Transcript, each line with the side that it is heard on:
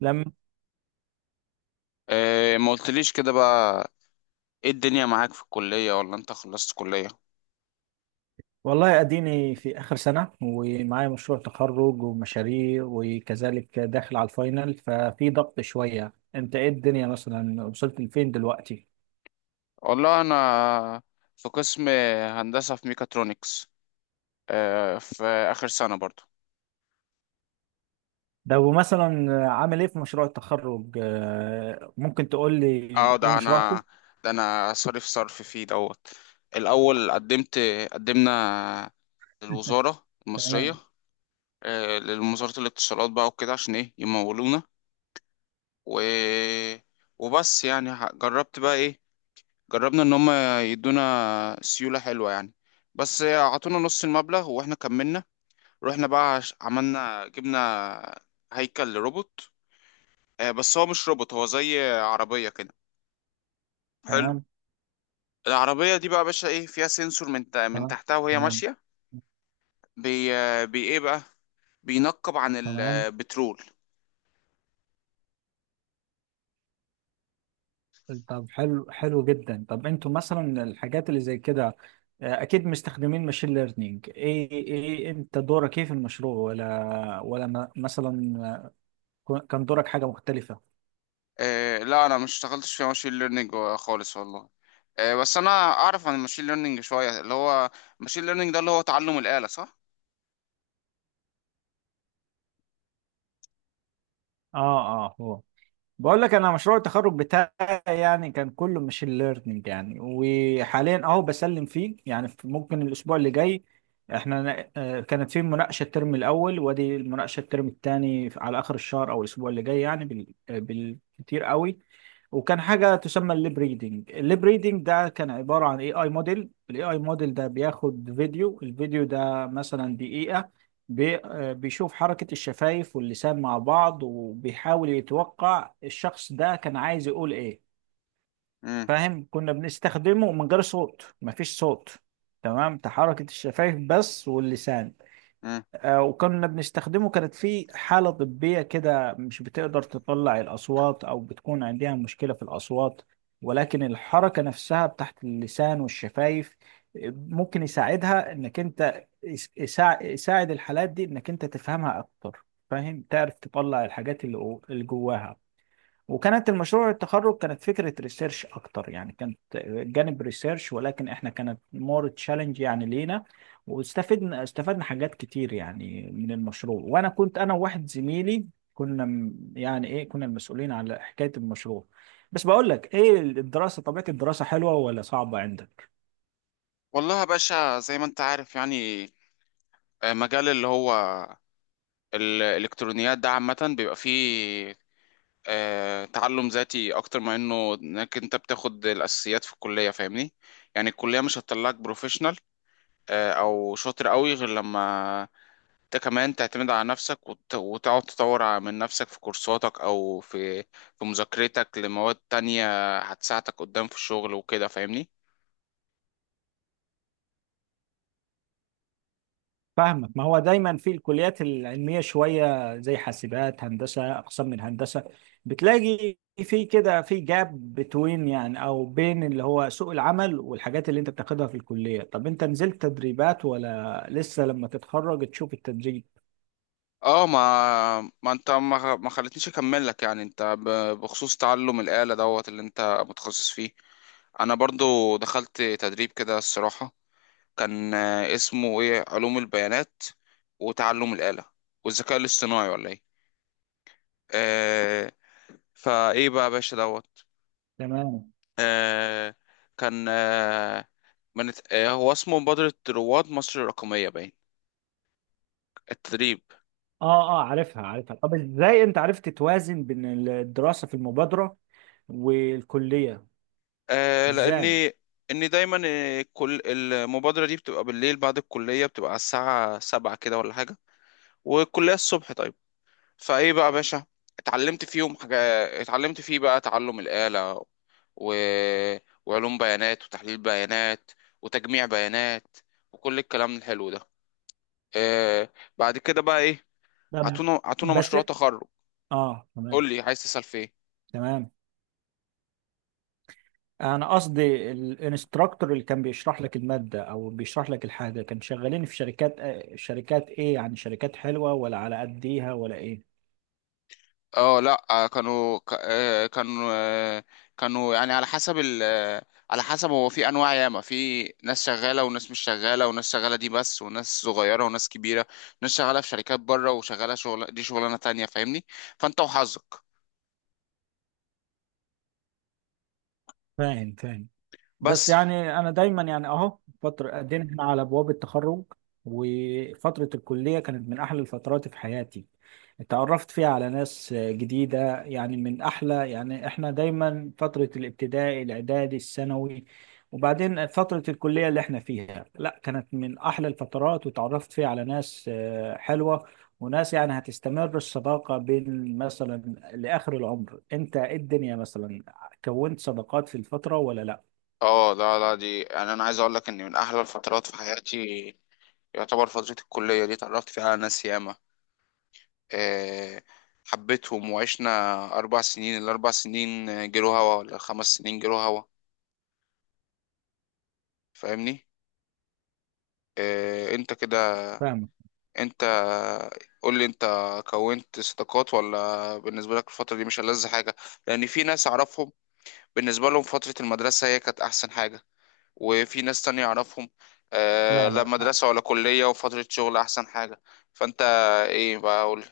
right: لم.
left: إيه ما قلتليش كده بقى. ايه الدنيا معاك في الكلية ولا انت خلصت كلية؟
right: والله اديني في اخر سنه ومعايا مشروع تخرج ومشاريع وكذلك داخل على الفاينل ففي ضغط شويه. انت ايه الدنيا مثلا، وصلت لفين دلوقتي؟
left: والله انا في قسم هندسة في ميكاترونكس. إيه في اخر سنة برضو.
right: لو مثلا عامل ايه في مشروع التخرج، ممكن تقول لي
left: اه
right: ايه
left: ده
right: مشروعكم؟
left: انا ده انا صرف فيه دوت. الاول قدمنا للوزارة المصرية.
right: تمام
left: إيه للوزارة الاتصالات بقى وكده عشان ايه يمولونا. و... وبس يعني جربت بقى ايه. جربنا ان هم يدونا سيولة حلوة يعني، بس عطونا نص المبلغ واحنا كملنا. رحنا بقى عملنا جبنا هيكل لروبوت. بس هو مش روبوت، هو زي عربية كده، حلو.
right: تمام
left: العربية دي بقى يا باشا ايه فيها سنسور من
right: تمام
left: تحتها وهي
right: تمام
left: ماشية. بي ايه بقى، بينقب عن
right: تمام.
left: البترول.
right: طب حلو، حلو جدا. طب انتوا مثلا الحاجات اللي زي كده، اكيد مستخدمين ماشين ليرنينج. ايه ايه انت دورك ايه في المشروع، ولا مثلا كان دورك حاجة مختلفة؟
left: لا، انا مش اشتغلتش في ماشين ليرنينج خالص والله. بس انا اعرف عن الماشين ليرنينج شوية، اللي هو ماشين ليرنينج ده اللي هو تعلم الآلة، صح؟
right: اه اه. هو بقول لك انا مشروع التخرج بتاعي يعني كان كله ماشين ليرنينج يعني، وحاليا اهو بسلم فيه يعني. ممكن الاسبوع اللي جاي احنا كانت في مناقشه الترم الاول، وادي المناقشه الترم الثاني على اخر الشهر او الاسبوع اللي جاي يعني، بالكتير قوي. وكان حاجه تسمى الليب ريدنج. الليب ريدنج ده كان عباره عن اي اي موديل. الاي اي موديل ده بياخد فيديو، الفيديو ده مثلا دقيقه. بي آه، بيشوف حركة الشفايف واللسان مع بعض، وبيحاول يتوقع الشخص ده كان عايز يقول ايه. فاهم؟ كنا بنستخدمه من غير صوت، مفيش صوت. تمام. تحركة الشفايف بس واللسان.
left: مم.
right: وكنا بنستخدمه، كانت في حالة طبية كده مش بتقدر تطلع الأصوات أو بتكون عندها مشكلة في الأصوات، ولكن الحركة نفسها بتاعت اللسان والشفايف ممكن يساعدها، إنك أنت يساعد الحالات دي إنك أنت تفهمها أكتر. فاهم؟ تعرف تطلع الحاجات اللي جواها. وكانت المشروع التخرج كانت فكرة ريسيرش أكتر يعني، كانت جانب ريسيرش، ولكن إحنا كانت مور تشالنج يعني لينا. واستفدنا حاجات كتير يعني من المشروع. وأنا كنت أنا وواحد زميلي كنا م- يعني إيه كنا المسؤولين على حكاية المشروع. بس بقول لك إيه، الدراسة طبيعة الدراسة حلوة ولا صعبة عندك؟
left: والله يا باشا زي ما انت عارف يعني، مجال اللي هو الالكترونيات ده عامة بيبقى فيه تعلم ذاتي اكتر ما انه انك انت بتاخد الاساسيات في الكلية، فاهمني؟ يعني الكلية مش هتطلعك بروفيشنال او شاطر قوي غير لما انت كمان تعتمد على نفسك وتقعد تطور من نفسك في كورساتك او في مذاكرتك لمواد تانية هتساعدك قدام في الشغل وكده، فاهمني؟
right: فاهمك. ما هو دايما في الكليات العلميه شويه زي حاسبات هندسه، اقسام من هندسه، بتلاقي في جاب بتوين يعني، او بين اللي هو سوق العمل والحاجات اللي انت بتاخدها في الكليه. طب انت نزلت تدريبات، ولا لسه لما تتخرج تشوف التدريب؟
left: اه ما ما انت ما خلتنيش اكمل لك، يعني انت بخصوص تعلم الآلة دوت اللي انت متخصص فيه، انا برضو دخلت تدريب كده الصراحة. كان اسمه ايه، علوم البيانات وتعلم الآلة والذكاء الاصطناعي ولا ايه؟ آه فايه بقى يا باشا دوت.
right: تمام.
left: آه كان آه من آه هو اسمه مبادرة رواد مصر الرقمية، باين التدريب.
right: اه اه، عارفها عارفها. طب ازاي انت عرفت توازن بين الدراسه في المبادره والكليه؟
left: آه
right: ازاي؟
left: لأني إني دايما كل المبادرة دي بتبقى بالليل بعد الكلية، بتبقى على الساعة 7 كده ولا حاجة، والكلية الصبح، طيب. فإيه بقى يا باشا، اتعلمت فيهم حاجة. اتعلمت فيه بقى تعلم الآلة و... وعلوم بيانات وتحليل بيانات وتجميع بيانات وكل الكلام الحلو ده. آه بعد كده بقى إيه،
right: طب.
left: عطونا
right: بس
left: مشروع تخرج.
right: اه، تمام
left: قول لي عايز تسأل في إيه.
right: تمام. انا قصدي الانستراكتور اللي كان بيشرح لك الماده او بيشرح لك الحاجه، كان شغالين في شركات، شركات ايه يعني؟ شركات حلوه ولا على قد ايها ولا ايه؟
left: اه لا آه، كانوا ك- آه، كانوا آه، كانوا يعني على حسب ال آه، على حسب، هو في انواع ياما، في ناس شغاله وناس مش شغاله، وناس شغاله دي بس، وناس صغيره وناس كبيره، ناس شغاله في شركات بره، وشغاله شغل دي شغلانه تانية، فاهمني؟ فانت وحظك
right: فاهم فاهم. بس
left: بس.
right: يعني انا دايما يعني اهو فتره قدينا، احنا على ابواب التخرج. وفتره الكليه كانت من احلى الفترات في حياتي، اتعرفت فيها على ناس جديده. يعني من احلى، يعني احنا دايما فتره الابتدائي، الاعدادي، الثانوي، وبعدين فتره الكليه اللي احنا فيها، لا كانت من احلى الفترات. وتعرفت فيها على ناس حلوه، وناس يعني هتستمر الصداقه بين مثلا لاخر العمر. انت إيه الدنيا مثلا، كونت صداقات في الفتره ولا لا؟
left: اه لا لا، دي يعني انا عايز اقول لك ان من احلى الفترات في حياتي يعتبر فتره الكليه دي. اتعرفت فيها على ناس ياما، آه، حبيتهم، وعشنا اربع سنين ال4 سنين، جرو هوا ولا ال5 سنين جرو هوا، فاهمني؟ إيه انت كده،
right: فاهمك.
left: انت قول لي، انت كونت صداقات ولا بالنسبه لك الفتره دي مش ألذ حاجه؟ لان في ناس اعرفهم بالنسبه لهم فتره المدرسه هي كانت احسن حاجه، وفي ناس تانية اعرفهم
right: لا
left: لا
right: لا.
left: مدرسه ولا كليه، وفتره شغل احسن حاجه. فانت ايه بقى، قول لي.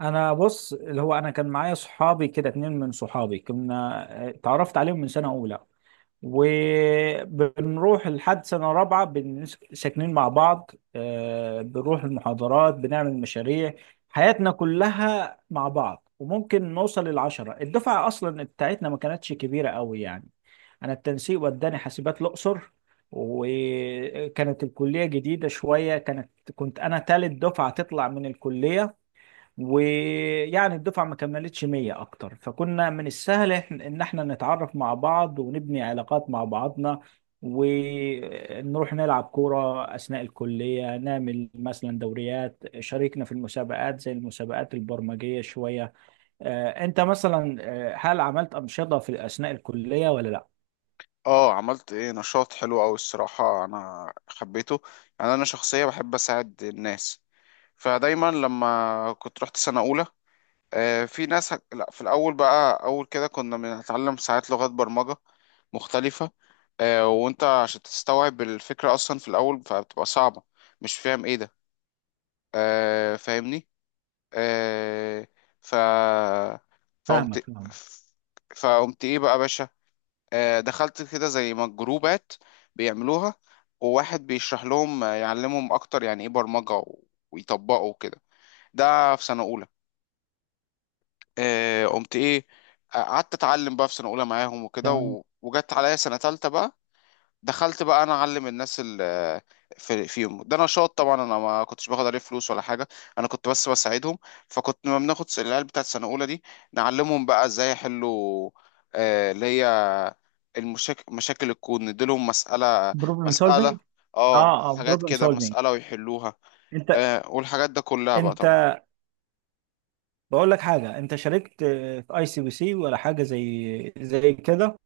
right: انا بص، اللي هو انا كان معايا صحابي كده، اتنين من صحابي كنا، اتعرفت عليهم من سنة اولى، وبنروح لحد سنة رابعة. ساكنين مع بعض، بنروح المحاضرات، بنعمل مشاريع، حياتنا كلها مع بعض. وممكن نوصل للعشرة، الدفعة اصلا بتاعتنا ما كانتش كبيرة قوي يعني. انا التنسيق وداني حاسبات الاقصر، وكانت الكلية جديدة شوية، كانت، كنت انا تالت دفعة تطلع من الكلية. ويعني الدفعة ما كملتش 100 أكتر، فكنا من السهل إن إحنا نتعرف مع بعض ونبني علاقات مع بعضنا، ونروح نلعب كورة أثناء الكلية، نعمل مثلا دوريات، شاركنا في المسابقات زي المسابقات البرمجية شوية. أنت مثلا هل عملت أنشطة في أثناء الكلية ولا لأ؟
left: اه عملت ايه، نشاط حلو اوي الصراحة، انا حبيته. يعني انا شخصية بحب اساعد الناس، فدايما لما كنت رحت سنة اولى آه، في ناس هك... لا في الأول بقى، أول كده كنا بنتعلم ساعات لغات برمجة مختلفة، وأنت عشان تستوعب الفكرة أصلا في الأول فبتبقى صعبة، مش فاهم إيه ده، فاهمني؟ آه، ف
right: فاهمك
left: فقمت
right: فاهمك.
left: فقمت إيه بقى يا باشا، دخلت كده زي ما جروبات بيعملوها، وواحد بيشرح لهم يعلمهم أكتر يعني إيه برمجة ويطبقوا كده، ده في سنة أولى. قمت ايه، قعدت اتعلم بقى في سنه اولى معاهم وكده
right: تمام.
left: وجت عليا سنه تالتة بقى، دخلت بقى انا اعلم الناس ال- في فيهم. ده نشاط طبعا، انا ما كنتش باخد عليه فلوس ولا حاجه، انا كنت بس بساعدهم. فكنت لما بناخد العيال بتاعت سنه اولى دي، نعلمهم بقى ازاي يحلوا اللي هي مشاكل الكون، نديلهم مساله
right: بروبلم
left: مساله
right: سولفينج.
left: اه
right: اه اه،
left: حاجات
right: بروبلم
left: كده،
right: سولفينج.
left: مساله ويحلوها
right: انت،
left: والحاجات ده كلها بقى
right: انت
left: طبعا.
right: بقول لك حاجة، انت شاركت في اي سي بي سي ولا حاجة زي كده؟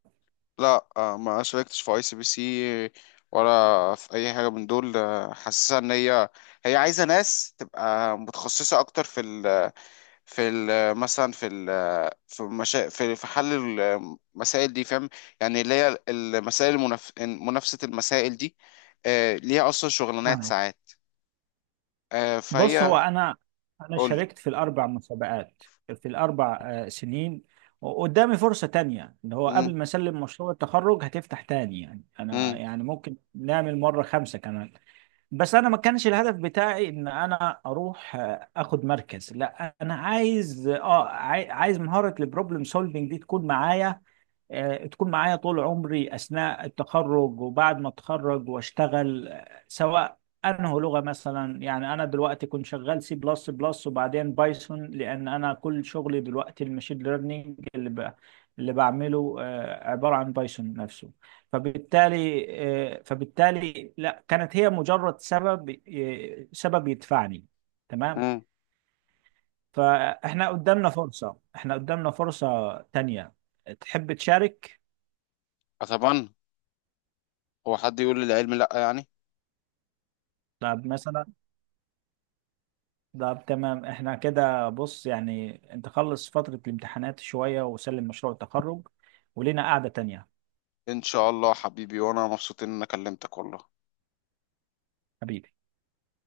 left: لا ما شاركتش في ICPC ولا في اي حاجه من دول، حاسسها ان هي، هي عايزه ناس تبقى متخصصه اكتر في ال في ال مثلا في ال في مشا... في في حل المسائل دي، فاهم؟ يعني اللي هي المسائل منافسه، المسائل دي ليها اصلا شغلانات
right: فاهمك.
left: ساعات
right: بص، هو
left: فهي.
right: انا، انا
left: قول لي.
right: شاركت في الاربع مسابقات، في الاربع سنين. وقدامي فرصة تانية، اللي هو
left: مم،
right: قبل ما اسلم مشروع التخرج هتفتح تاني يعني، انا
left: مم،
right: يعني ممكن نعمل مرة خمسة كمان. بس انا ما كانش الهدف بتاعي ان انا اروح اخد مركز، لا انا عايز، اه عايز مهارة البروبلم سولفنج دي تكون معايا، تكون معايا طول عمري أثناء التخرج وبعد ما أتخرج وأشتغل، سواء أنه لغة مثلا. يعني أنا دلوقتي كنت شغال سي بلس بلس وبعدين بايثون، لأن أنا كل شغلي دلوقتي المشين ليرنينج اللي بعمله عبارة عن بايثون نفسه. فبالتالي فبالتالي لا، كانت هي مجرد سبب، سبب يدفعني. تمام.
left: مم.
right: فإحنا قدامنا فرصة، إحنا قدامنا فرصة تانية، تحب تشارك؟
left: اتمنى، هو حد يقول لي العلم لا يعني.
right: طب مثلا، طب تمام. احنا كده بص يعني، انت خلص فترة الامتحانات شوية وسلم مشروع التخرج، ولينا قعدة تانية.
left: ان شاء الله حبيبي، وانا مبسوط ان انا كلمتك والله.
right: حبيبي.